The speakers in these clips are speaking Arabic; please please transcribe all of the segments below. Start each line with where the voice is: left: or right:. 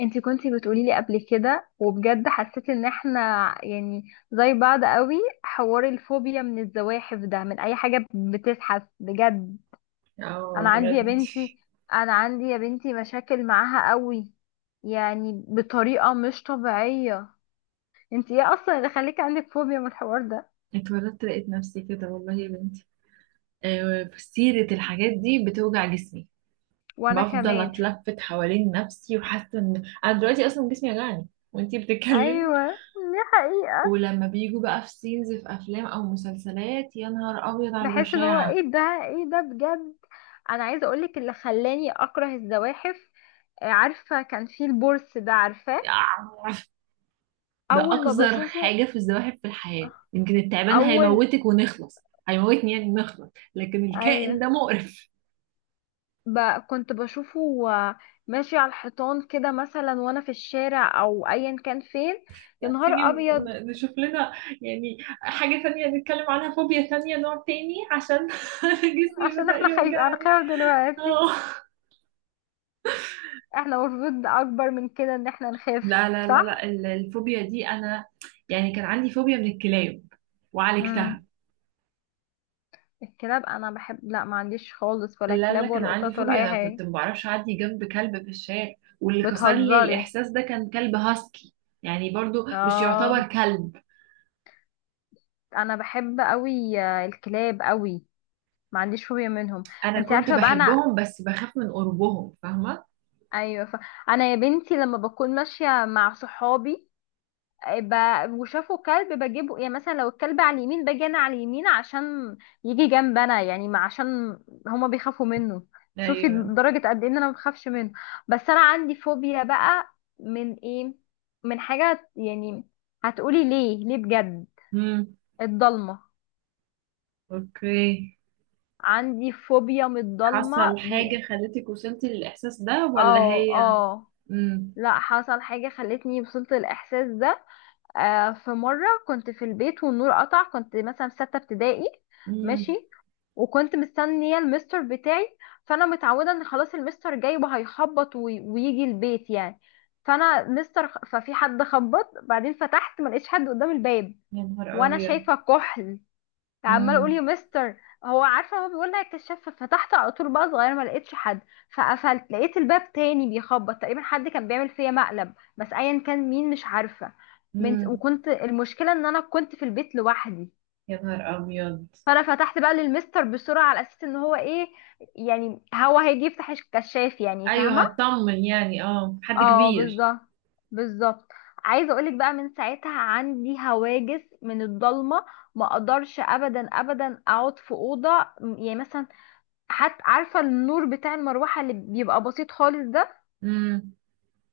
left: انتي كنتي بتقولي لي قبل كده، وبجد حسيت ان احنا يعني زي بعض قوي. حوار الفوبيا من الزواحف ده من اي حاجة بتزحف بجد. انا
right: اه،
left: عندي يا
right: بجد.
left: بنتي انا عندي يا بنتي مشاكل معاها قوي، يعني بطريقة مش طبيعية. انتي ايه اصلا اللي خليكي عندك فوبيا من الحوار ده؟
right: اتولدت لقيت نفسي كده والله يا بنتي. سيرة الحاجات دي بتوجع جسمي،
left: وانا
right: بفضل
left: كمان.
right: اتلفت حوالين نفسي وحاسه ان انا دلوقتي اصلا جسمي وجعني، وانتي بتتكلمي.
left: ايوه دي حقيقة.
right: ولما بيجوا بقى في سينز في افلام او مسلسلات، يا نهار ابيض على
left: بحس ان هو
right: البشاعه.
left: ايه ده، ايه ده بجد. انا عايزة اقولك اللي خلاني اكره الزواحف. عارفة كان في البورس ده، عارفاه؟
right: آه، ده
left: أول ما
right: اقذر
left: بشوفه،
right: حاجه في الزواحف في الحياه. يمكن التعبان
left: أول
right: هيموتك ونخلص، هيموتني يعني نخلص، لكن الكائن
left: أيوة،
right: ده مقرف.
left: ب... كنت بشوفه ماشي على الحيطان كده مثلا وأنا في الشارع أو أيا كان فين. يا
right: ما
left: نهار
right: تيجي
left: أبيض.
right: نشوف لنا يعني حاجة تانية نتكلم عنها، فوبيا تانية، نوع تاني، عشان جسمي
left: عشان
right: بدأ
left: احنا أنا
right: يوجعني.
left: خايف دلوقتي.
right: اه.
left: احنا المفروض أكبر من كده إن احنا نخاف،
right: لا لا لا لا،
left: صح؟
right: الفوبيا دي انا يعني كان عندي فوبيا من الكلاب وعالجتها.
left: مم. الكلاب أنا بحب، لا ما عنديش خالص
right: لا
left: ولا
right: لا لا،
left: كلاب
right: كان
left: ولا
right: عندي
left: قطط ولا
right: فوبيا،
left: أي
right: انا
left: حاجة.
right: كنت ما بعرفش اعدي جنب كلب في الشارع، واللي كسر لي
left: بتهزري.
right: الاحساس ده كان كلب هاسكي، يعني برضو مش
left: اه،
right: يعتبر كلب.
left: أنا بحب أوي الكلاب أوي، ما عنديش فوبيا منهم.
right: انا
left: انت
right: كنت
left: عارفه بقى انا،
right: بحبهم بس بخاف من قربهم، فاهمة؟
left: ايوه انا يا بنتي لما بكون ماشيه مع صحابي آه، ب... وشافوا كلب بجيبه، يعني مثلا لو الكلب على اليمين باجي انا على اليمين عشان يجي جنب انا، يعني ما عشان هما بيخافوا منه. شوفي
right: ايوه.
left: درجه قد ايه ان انا ما بخافش منه. بس انا عندي فوبيا بقى. من ايه؟ من حاجه، يعني هتقولي ليه ليه بجد.
right: امم.
left: الضلمه.
right: اوكي.
left: عندي فوبيا من
right: حصل
left: الضلمه
right: حاجة خلتك وصلتي للإحساس ده ولا
left: اه
right: هي؟
left: اه.
right: مم.
left: لا حصل حاجة خلتني وصلت الإحساس ده. آه، في مرة كنت في البيت والنور قطع، كنت مثلا في ستة ابتدائي.
right: مم.
left: ماشي. وكنت مستنية المستر بتاعي، فأنا متعودة إن خلاص المستر جاي وهيخبط ويجي البيت يعني. فأنا مستر ففي حد خبط، بعدين فتحت ما لقيتش حد قدام الباب.
right: يا نهار
left: وأنا
right: أبيض.
left: شايفة كحل، عمال اقول
right: مم.
left: يا مستر، هو عارفه هو بيقول لها الكشاف فتحت على طول بقى، صغير ما لقيتش حد. فقفلت لقيت الباب تاني بيخبط، تقريبا حد كان بيعمل فيا مقلب، بس ايا كان مين مش عارفه من.
right: مم.
left: وكنت المشكله ان انا كنت في البيت لوحدي.
right: يا نهار أبيض.
left: فانا فتحت بقى للمستر بسرعه على اساس ان هو ايه، يعني هو هيجي يفتح الكشاف، يعني
right: أيوه،
left: فاهمه.
right: هطمن يعني، اه، حد
left: اه
right: كبير.
left: بالظبط، بالظبط. عايزه اقولك بقى من ساعتها عندي هواجس من الضلمه. ما اقدرش ابدا اقعد في اوضه، يعني مثلا حتى عارفه النور بتاع المروحه اللي بيبقى بسيط خالص ده،
right: مم.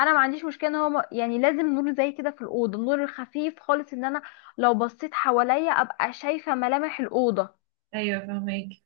left: انا ما عنديش مشكله ان هو يعني لازم نور زي كده في الاوضه، النور الخفيف خالص، ان انا لو بصيت حواليا ابقى شايفه ملامح الاوضه.
right: أيوه، فهمك.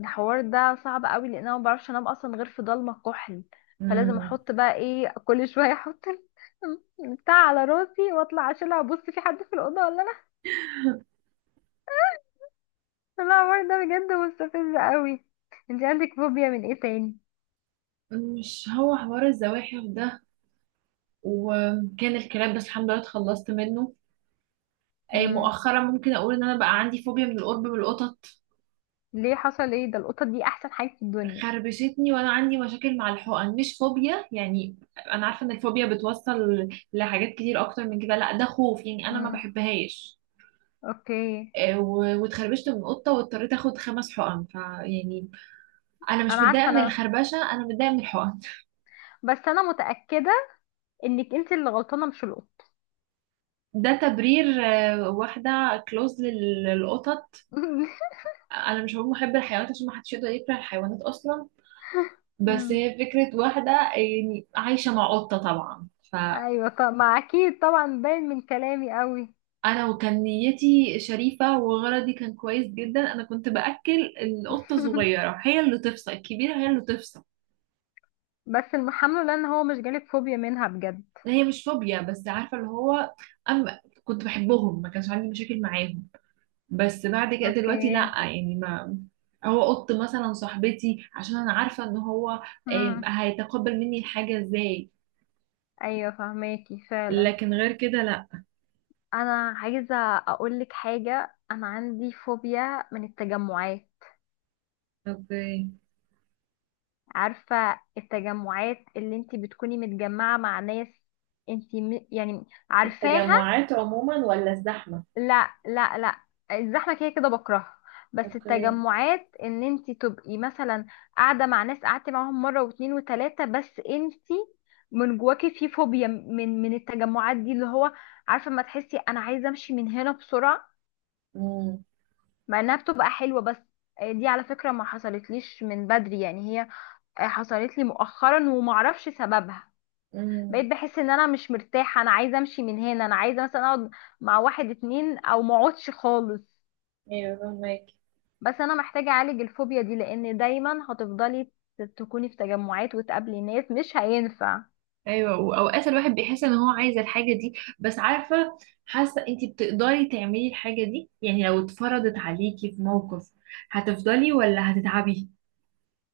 left: الحوار ده صعب قوي لان انا ما بعرفش انام اصلا غير في ضلمه كحل. فلازم
right: مم.
left: احط بقى ايه كل شويه، احط بتاع على راسي واطلع اشيلها ابص في حد في الاوضه ولا لا. لا الحوار ده بجد مستفز قوي. انت عندك فوبيا من ايه تاني؟
right: مش هو حوار الزواحف ده وكان الكلاب، بس الحمد لله اتخلصت منه.
left: امم.
right: مؤخرا ممكن أقول إن أنا بقى عندي فوبيا من القرب من القطط.
left: ليه، حصل ايه؟ ده القطط دي احسن حاجه في الدنيا.
right: خربشتني وانا عندي مشاكل مع الحقن، مش فوبيا يعني، انا عارفه ان الفوبيا بتوصل لحاجات كتير اكتر من كده، لا ده خوف يعني، انا ما بحبهاش.
left: اوكي.
right: واتخربشت من قطه واضطريت اخد 5 حقن، فيعني انا مش
left: انا عارفه
right: متضايقه من
left: انا،
right: الخربشه، انا متضايقه من الحقن
left: بس انا متاكده انك انت اللي غلطانه مش القط.
right: ده تبرير، واحده كلوز للقطط. انا مش هقول محب الحيوانات عشان ما حدش يقدر يكره الحيوانات اصلا، بس
left: مم.
right: هي فكره، واحده يعني عايشه مع قطه طبعا.
left: ايوه، طب ما اكيد طبعا باين من كلامي قوي.
right: انا وكان نيتي شريفة وغرضي كان كويس جدا، انا كنت باكل القطة الصغيرة، هي اللي تفصل الكبيرة، هي اللي تفصل.
left: بس المحمل لان هو مش جالك فوبيا منها بجد.
right: هي مش فوبيا بس، عارفة اللي هو، أما كنت بحبهم ما كانش عندي مشاكل معاهم، بس بعد كده
left: اوكي.
right: دلوقتي لا، يعني ما، هو قط مثلا صاحبتي عشان انا عارفة ان هو
left: مم.
right: هيتقبل مني الحاجة ازاي،
left: ايوه فهماكي فعلا.
right: لكن غير كده لا.
left: انا عايزه اقولك حاجه، انا عندي فوبيا من التجمعات.
right: اوكي.
left: عارفه التجمعات اللي انتي بتكوني متجمعه مع ناس، يعني عارفاها.
right: التجمعات عموما ولا الزحمة؟
left: لا لا لا، الزحمه كده كده بكرهها. بس
right: اوكي.
left: التجمعات ان انت تبقي مثلا قاعده مع ناس قعدتي معاهم مره واتنين وتلاته، بس انت من جواكي في فوبيا من التجمعات دي، اللي هو عارفه ما تحسي انا عايزه امشي من هنا بسرعه.
right: امم.
left: مع انها بتبقى حلوه، بس دي على فكره ما حصلتليش من بدري يعني، هي حصلت لي مؤخرا ومعرفش سببها. بقيت
right: امم.
left: بحس ان انا مش مرتاحه، انا عايزه امشي من هنا، انا عايزه مثلا اقعد مع واحد اتنين او ما اقعدش خالص.
right: ايوه فهمك.
left: بس انا محتاجة اعالج الفوبيا دي، لان دايما هتفضلي تكوني في تجمعات وتقابلي ناس، مش هينفع.
right: ايوه، واوقات الواحد بيحس ان هو عايز الحاجه دي بس، عارفه، حاسه انتي بتقدري تعملي الحاجه دي، يعني لو اتفرضت عليكي في موقف هتفضلي ولا هتتعبي؟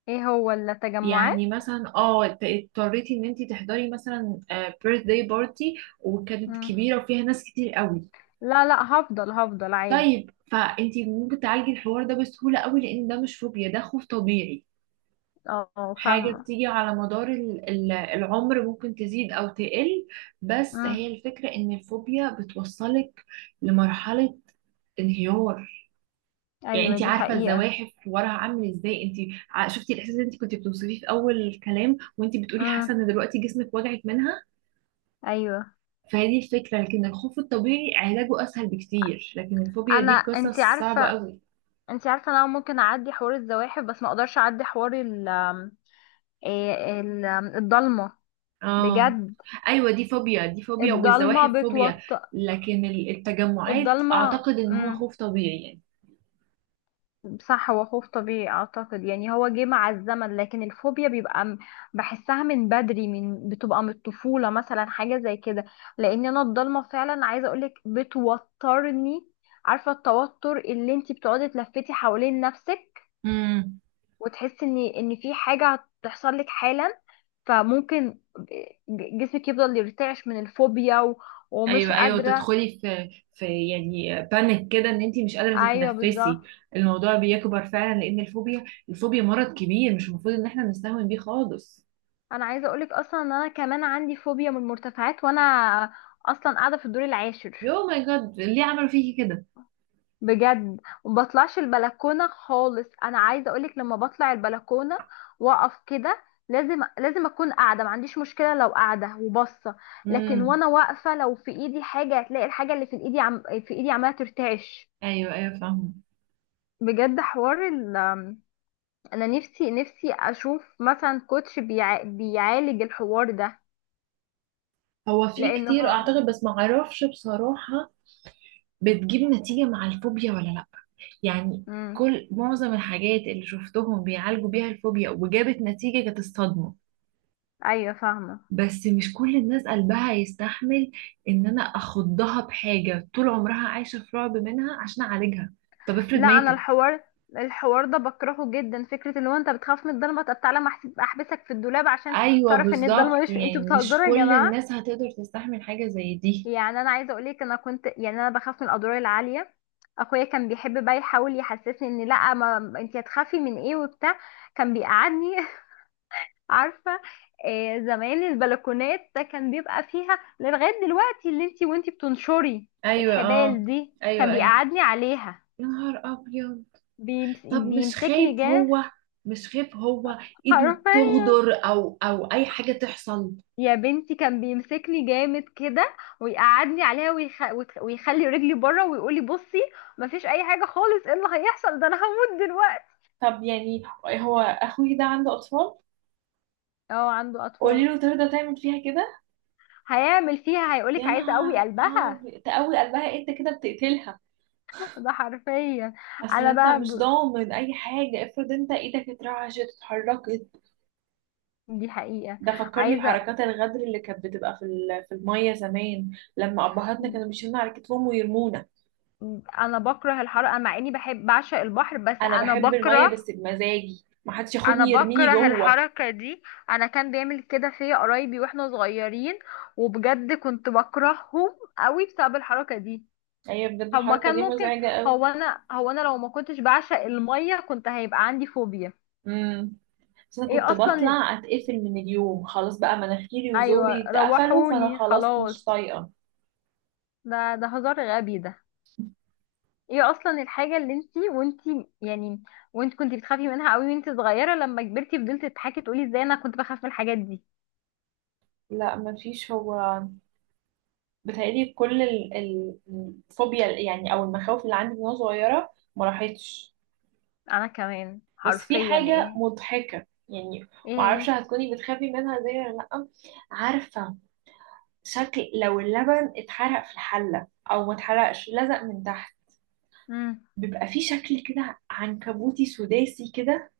left: ايه هو ولا
right: يعني
left: تجمعات؟
right: مثلا اه اضطريتي ان انتي تحضري مثلا بيرث داي بارتي وكانت
left: مم.
right: كبيره وفيها ناس كتير قوي.
left: لا لا، هفضل هفضل عادي.
right: طيب فانتي ممكن تعالجي الحوار ده بسهوله قوي لان ده مش فوبيا، ده خوف طبيعي،
left: اه
right: حاجة
left: فاهمة.
right: بتيجي على مدار العمر، ممكن تزيد أو تقل، بس هي
left: مم.
right: الفكرة إن الفوبيا بتوصلك لمرحلة انهيار. يعني
left: ايوه
right: انت
left: دي
right: عارفة
left: حقيقة.
right: الزواحف وراها عامل ازاي انت، شفتي الإحساس اللي انت كنت بتوصفيه في أول الكلام وانت بتقولي حاسة
left: مم.
right: إن دلوقتي جسمك وجعك منها،
left: ايوه.
right: فهي دي الفكرة. لكن الخوف الطبيعي علاجه أسهل بكتير، لكن الفوبيا
left: انا
right: دي
left: انتي
right: قصص صعبة
left: عارفة،
right: أوي.
left: انتي عارفة انا ممكن اعدي حوار الزواحف بس ما اقدرش اعدي حوار ال الضلمة
right: اه.
left: بجد.
right: ايوه دي فوبيا، دي فوبيا،
left: الضلمة
right: والزواحف فوبيا،
left: بتوتر.
right: لكن التجمعات
left: الضلمة
right: اعتقد ان هو
left: مم.
right: خوف طبيعي يعني.
left: صح، هو خوف طبيعي اعتقد يعني، هو جه مع الزمن لكن الفوبيا بيبقى بحسها من بدري، من بتبقى من الطفولة مثلا حاجة زي كده. لان انا الضلمة فعلا عايزة اقولك بتوترني. عارفة التوتر اللي انتي بتقعدي تلفتي حوالين نفسك
right: امم.
left: وتحسي ان في حاجة هتحصل لك حالا. فممكن جسمك يفضل يرتعش من الفوبيا ومش
right: ايوه ايوه،
left: قادرة.
right: تدخلي في يعني بانيك كده، ان انت مش قادره
left: ايوه بالظبط.
right: تتنفسي. الموضوع بيكبر فعلا لان الفوبيا مرض كبير، مش المفروض ان احنا نستهون بيه خالص.
left: انا عايزه اقولك اصلا ان انا كمان عندي فوبيا من المرتفعات، وانا اصلا قاعده في الدور العاشر
right: يو ماي جاد، ليه عملوا فيكي كده؟
left: بجد. وما بطلعش البلكونه خالص، انا عايزه اقولك لما بطلع البلكونه واقف كده، لازم لازم اكون قاعده، ما عنديش مشكله لو قاعده وباصه. لكن
right: امم.
left: وانا واقفه لو في ايدي حاجه، هتلاقي الحاجه اللي في ايدي في ايدي عماله ترتعش.
right: ايوه ايوه فاهمه.
left: بجد حوار ال، انا نفسي نفسي اشوف مثلا كوتش بيعالج الحوار ده.
right: هو في
left: لان
right: كتير
left: هو،
right: اعتقد بس ما اعرفش بصراحه، بتجيب نتيجة مع الفوبيا ولا لأ؟ يعني
left: امم.
right: كل معظم الحاجات اللي شفتهم بيعالجوا بيها الفوبيا وجابت نتيجة كانت الصدمة،
left: ايوه فاهمه.
right: بس مش كل الناس قلبها يستحمل ان انا اخضها بحاجة طول عمرها عايشة في رعب منها عشان اعالجها، طب افرض
left: لا انا
right: ماتت؟
left: الحوار، الحوار ده بكرهه جدا، فكره اللي هو انت بتخاف من الضلمه، طب تعالى ما أحس- احبسك في الدولاب عشان
right: ايوه
left: تعرف ان الضلمه
right: بالظبط،
left: مش في. انتوا
right: يعني مش
left: بتهزروا يا
right: كل
left: جماعه.
right: الناس هتقدر تستحمل حاجة زي دي.
left: يعني انا عايزه اقولك انا كنت يعني انا بخاف من الادوار العاليه. اخويا كان بيحب بقى يحاول يحسسني ان لا، ما انت هتخافي من ايه وبتاع. كان بيقعدني عارفه، زمان البلكونات ده كان بيبقى فيها لغايه دلوقتي اللي انت، وانت بتنشري
right: ايوه. اه.
left: الحبال دي
right: ايوه
left: كان
right: ايوه.
left: بيقعدني عليها.
right: يا نهار ابيض. طب مش
left: بيمسكني
right: خايف
left: جاه.
right: هو، مش خايف هو ايده
left: عارفه
right: تغدر او او اي حاجة تحصل؟
left: يا بنتي كان بيمسكني جامد كده ويقعدني عليها ويخلي رجلي بره ويقولي بصي، مفيش اي حاجه خالص، ايه اللي هيحصل؟ ده انا هموت دلوقتي.
right: طب يعني هو اخوي ده عنده اطفال،
left: اه عنده
right: قولي
left: اطفال.
right: له ترضى تعمل فيها كده؟
left: هيعمل فيها، هيقولك
right: يا
left: عايزه قوي
right: نهار، اه
left: قلبها.
right: تقوي قلبها؟ انت كده بتقتلها،
left: ده حرفيا.
right: اصل
left: انا
right: انت
left: بقى
right: مش ضامن اي حاجه، افرض انت ايدك اترعشت اتحركت.
left: دي حقيقه.
right: ده فكرني
left: عايزه.
right: بحركات الغدر اللي كانت بتبقى في في الميه زمان، لما ابهاتنا كانوا بيشيلونا على كتفهم ويرمونا.
left: انا بكره الحر، انا مع اني بحب بعشق البحر بس
right: انا
left: انا
right: بحب الميه
left: بكره.
right: بس بمزاجي، ما حدش
left: انا
right: ياخدني يرميني
left: بكره
right: جوه.
left: الحركة دي. انا كان بيعمل كده فيا قرايبي واحنا صغيرين، وبجد كنت بكرههم قوي بسبب الحركة دي.
right: هي بجد
left: هو ما
right: الحركة
left: كان
right: دي
left: ممكن،
right: مزعجة قوي.
left: هو انا لو ما كنتش بعشق المية كنت هيبقى عندي فوبيا.
right: امم. بس انا
left: ايه
right: كنت
left: اصلا.
right: بطلع اتقفل من اليوم، خلاص بقى مناخيري
left: ايوه
right: وزوري اتقفلوا، فانا
left: روحوني
right: خلاص
left: خلاص.
right: مش طايقة.
left: ده ده هزار غبي ده. ايه اصلا الحاجة اللي انتي وانتي يعني، وانت كنتي بتخافي منها قوي وانتي صغيرة، لما كبرتي فضلتي تضحكي تقولي ازاي انا كنت بخاف من الحاجات دي.
right: لا مفيش، هو بتهيألي كل الفوبيا يعني او المخاوف اللي عندي من وانا صغيرة ما راحتش،
left: انا كمان
right: بس في
left: حرفيا
right: حاجة
left: ايه
right: مضحكة يعني،
left: ايه
right: معرفش هتكوني بتخافي منها زي ولا لأ. عارفة شكل لو اللبن اتحرق في الحلة او ما اتحرقش لزق من تحت،
left: امم.
right: بيبقى في شكل كده عنكبوتي سداسي كده،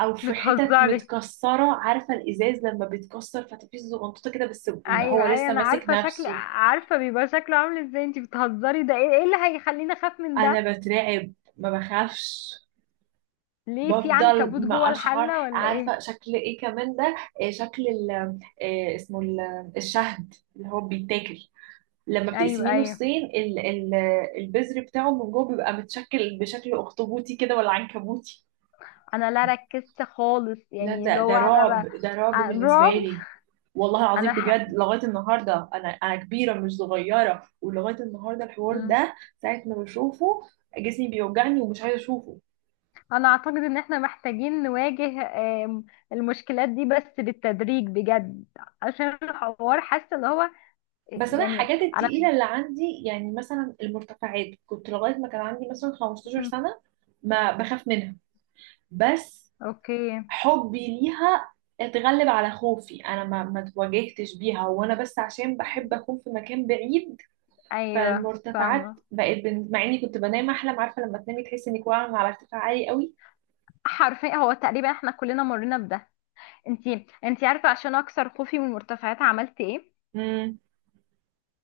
right: او في حتت
left: بتهزري،
right: متكسره، عارفه الازاز لما بيتكسر فتفيش زغنطوطه كده، بس هو
left: ايوه ايوه
right: لسه
left: انا
right: ماسك
left: عارفه شكل،
right: نفسه.
left: عارفه بيبقى شكله عامل ازاي، انتي بتهزري، ده ايه ايه اللي هيخليني اخاف من ده؟
right: انا بترعب، ما بخافش.
left: ليه في
right: بفضل
left: عنكبوت جوه
right: ما اشعر.
left: الحله ولا
right: عارفه
left: ايه؟
right: شكل ايه كمان ده؟ إيه شكل ال، إيه اسمه، الشهد اللي هو بيتاكل، لما
left: ايوه
right: بتقسميه
left: ايوه.
right: نصين، البذر بتاعه من جوه، بيبقى متشكل بشكل اخطبوطي كده ولا عنكبوتي.
left: انا لا ركزت خالص،
right: لا
left: يعني اللي هو
right: ده
left: انا
right: رعب، ده رعب بالنسبة
left: رعب.
right: لي، والله العظيم
left: انا
right: بجد. لغاية النهاردة أنا كبيرة مش صغيرة، ولغاية النهاردة الحوار
left: مم.
right: ده ساعة ما بشوفه جسمي بيوجعني ومش عايزة أشوفه.
left: انا اعتقد ان احنا محتاجين نواجه آم، المشكلات دي بس بالتدريج بجد، عشان الحوار حاسه اللي هو،
right: بس أنا
left: يعني
right: الحاجات
left: انا
right: التقيلة
left: مش.
right: اللي عندي، يعني مثلا المرتفعات، كنت لغاية ما كان عندي مثلا 15
left: مم.
right: سنة ما بخاف منها، بس
left: اوكي.
right: حبي ليها اتغلب على خوفي، أنا ما تواجهتش بيها وأنا، بس عشان بحب أكون في مكان بعيد،
left: ايوه
right: فالمرتفعات
left: فاهمه.
right: بقت مع اني كنت بنام احلم، عارفه لما تنامي تحسي انك واقعه على ارتفاع عالي قوي.
left: حرفيا هو تقريبا احنا كلنا مرينا بده. انتي عارفه عشان اكسر خوفي من المرتفعات عملت ايه؟
right: امم.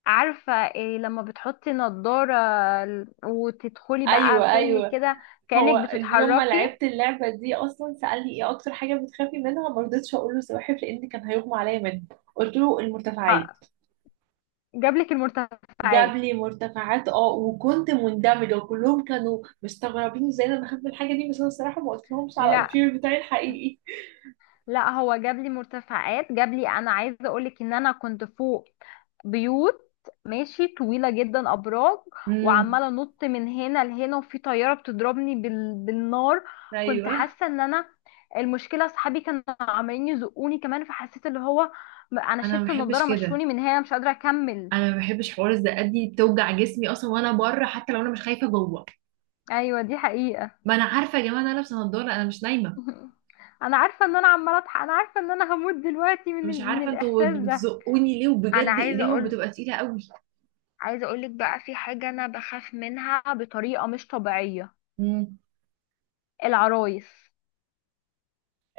left: عارفه إيه؟ لما بتحطي نضاره وتدخلي بقى
right: ايوه
left: فيلم
right: ايوه.
left: كده
right: هو
left: كانك
right: اليوم ما
left: بتتحركي.
right: لعبت اللعبه دي اصلا سالني ايه اكتر حاجه بتخافي منها، ما رضيتش اقول له السواحل لان كان هيغمى عليا منه، قلت له المرتفعات.
left: ح- جابلك
right: جاب
left: المرتفعات؟
right: لي مرتفعات، اه، وكنت مندمجه وكلهم كانوا مستغربين ازاي انا بخاف من الحاجه دي، بس انا الصراحه ما قلت لهمش على
left: لا
right: الفير بتاعي الحقيقي.
left: لا، هو جاب لي مرتفعات. جاب لي، انا عايزه اقول لك ان انا كنت فوق بيوت، ماشي طويله جدا، ابراج،
right: امم.
left: وعماله انط من هنا لهنا وفي طياره بتضربني بالنار. كنت
right: ايوه.
left: حاسه ان انا، المشكله اصحابي كانوا عمالين يزقوني كمان، فحسيت اللي هو انا
right: انا ما
left: شلت
right: بحبش
left: النضاره،
right: كده،
left: مشوني من هنا مش قادره اكمل.
right: انا ما بحبش حوار الزقات دي، بتوجع جسمي اصلا وانا بره حتى لو انا مش خايفه جوه.
left: ايوه دي حقيقه.
right: ما انا عارفه يا جماعه ان انا لابسه نضاره، انا مش نايمه،
left: انا عارفه ان انا عماله اضحك، انا عارفه ان انا هموت دلوقتي من
right: مش
left: من
right: عارفه انتوا
left: الاحساس ده.
right: بتزقوني ليه،
left: انا
right: وبجد
left: عايزه
right: ايديهم
left: اقول،
right: بتبقى تقيله قوي.
left: عايزة اقولك بقى في حاجة انا بخاف منها بطريقة مش طبيعية.
right: مم.
left: العرايس.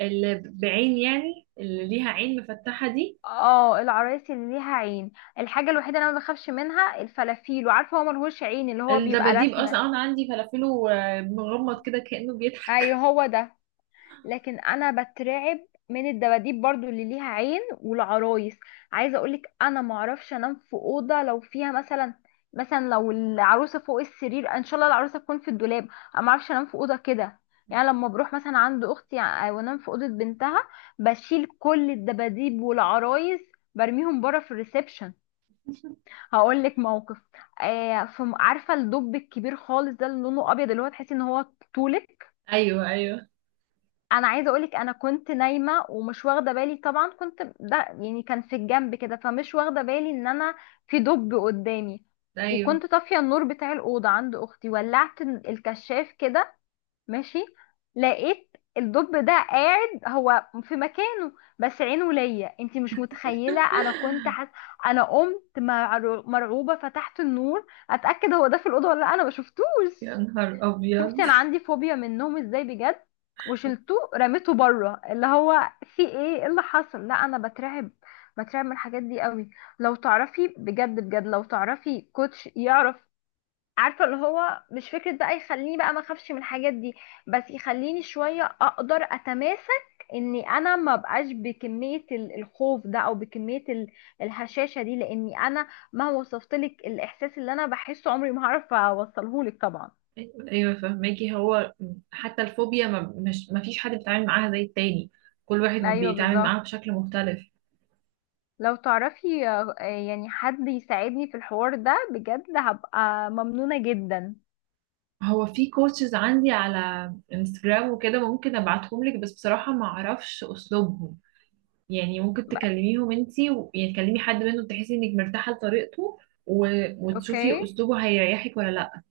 right: اللي بعين يعني، اللي ليها عين مفتحه دي.
left: اه العرايس اللي ليها عين. الحاجة الوحيدة اللي انا ما بخافش منها الفلافيل، وعارفة هو ملهوش عين اللي هو بيبقى
right: الدباديب
left: رسمة.
right: اصلا انا عندي فلافله مغمض كده كانه بيضحك.
left: ايوه هو ده. لكن انا بترعب من الدباديب برضو اللي ليها عين والعرايس. عايزه اقولك انا معرفش انام في اوضه لو فيها مثلا، مثلا لو العروسه فوق السرير، ان شاء الله العروسه تكون في الدولاب. انا معرفش انام في اوضه كده. يعني لما بروح مثلا عند اختي وانام في اوضه بنتها، بشيل كل الدباديب والعرايس، برميهم بره في الريسبشن. هقول لك موقف. آه في، عارفه الدب الكبير خالص ده اللي لونه ابيض اللي هو تحسي ان هو طولك؟
right: ايوه ايوه
left: انا عايزه اقولك انا كنت نايمه ومش واخده بالي طبعا، كنت ده يعني كان في الجنب كده فمش واخده بالي ان انا في دب قدامي.
right: ايوه.
left: وكنت طافيه النور بتاع الاوضه عند اختي، ولعت الكشاف كده، ماشي، لقيت الدب ده قاعد هو في مكانه، بس عينه ليا. انتي مش متخيله انا كنت انا قمت مرعوبه، فتحت النور اتاكد هو ده في الاوضه ولا لأ، انا ما
right: يا
left: شفتوش.
right: نهار ابيض.
left: شفتي انا عندي فوبيا منهم ازاي بجد؟ وشلته رميته بره اللي هو في ايه، إيه اللي حصل، لا انا بترعب، بترعب من الحاجات دي قوي. لو تعرفي بجد بجد، لو تعرفي كوتش يعرف، عارفه اللي هو مش فكره بقى يخليني بقى ما اخافش من الحاجات دي، بس يخليني شويه اقدر اتماسك اني انا ما بقاش بكميه الخوف ده او بكميه الهشاشه دي، لاني انا مهما وصفتلك الاحساس اللي انا بحسه عمري ما هعرف اوصلهولك طبعا.
right: ايوه أيوة، فهماكي. هو حتى الفوبيا ما، مش ما فيش حد بيتعامل معاها زي التاني، كل واحد
left: ايوه
right: بيتعامل معاها
left: بالظبط.
right: بشكل مختلف.
left: لو تعرفي يعني حد يساعدني في الحوار ده بجد هبقى ممنونة جدا.
right: هو في كوتشز عندي على انستجرام وكده، ممكن ابعتهم لك، بس بصراحة ما اعرفش اسلوبهم، يعني ممكن تكلميهم انتي يعني تكلمي حد منهم تحسي انك مرتاحة لطريقته، و... وتشوفي
left: اوكي.
right: اسلوبه هيريحك ولا لا.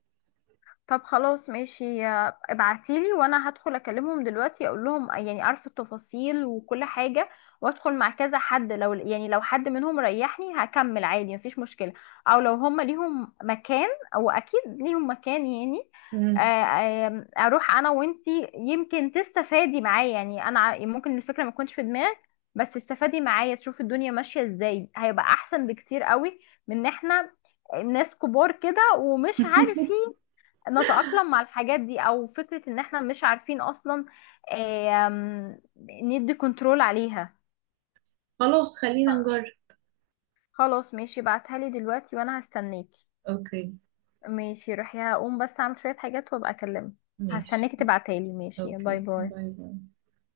left: طب خلاص ماشي، ابعتيلي وانا هدخل اكلمهم دلوقتي اقول لهم، يعني عارفه التفاصيل وكل حاجه، وادخل مع كذا حد لو يعني لو حد منهم ريحني هكمل عادي مفيش مشكله. او لو هم ليهم مكان، او اكيد ليهم مكان يعني.
right: مم.
left: اروح انا وانتي يمكن تستفادي معايا، يعني انا ممكن الفكره ما تكونش في دماغك بس تستفادي معايا تشوف الدنيا ماشيه ازاي، هيبقى احسن بكتير قوي من ان احنا ناس كبار كده ومش عارفين نتأقلم مع الحاجات دي، او فكرة ان احنا مش عارفين اصلا آم، ندي كنترول عليها.
right: خلاص خلينا نجرب.
left: آه، خلاص ماشي، بعتها لي دلوقتي وانا هستناكي.
right: اوكي.
left: ماشي روحي، هقوم بس اعمل شوية حاجات وابقى اكلمك.
right: ماشي.
left: هستناكي تبعتها لي، ماشي، باي
right: اوكي،
left: باي.
right: باي باي.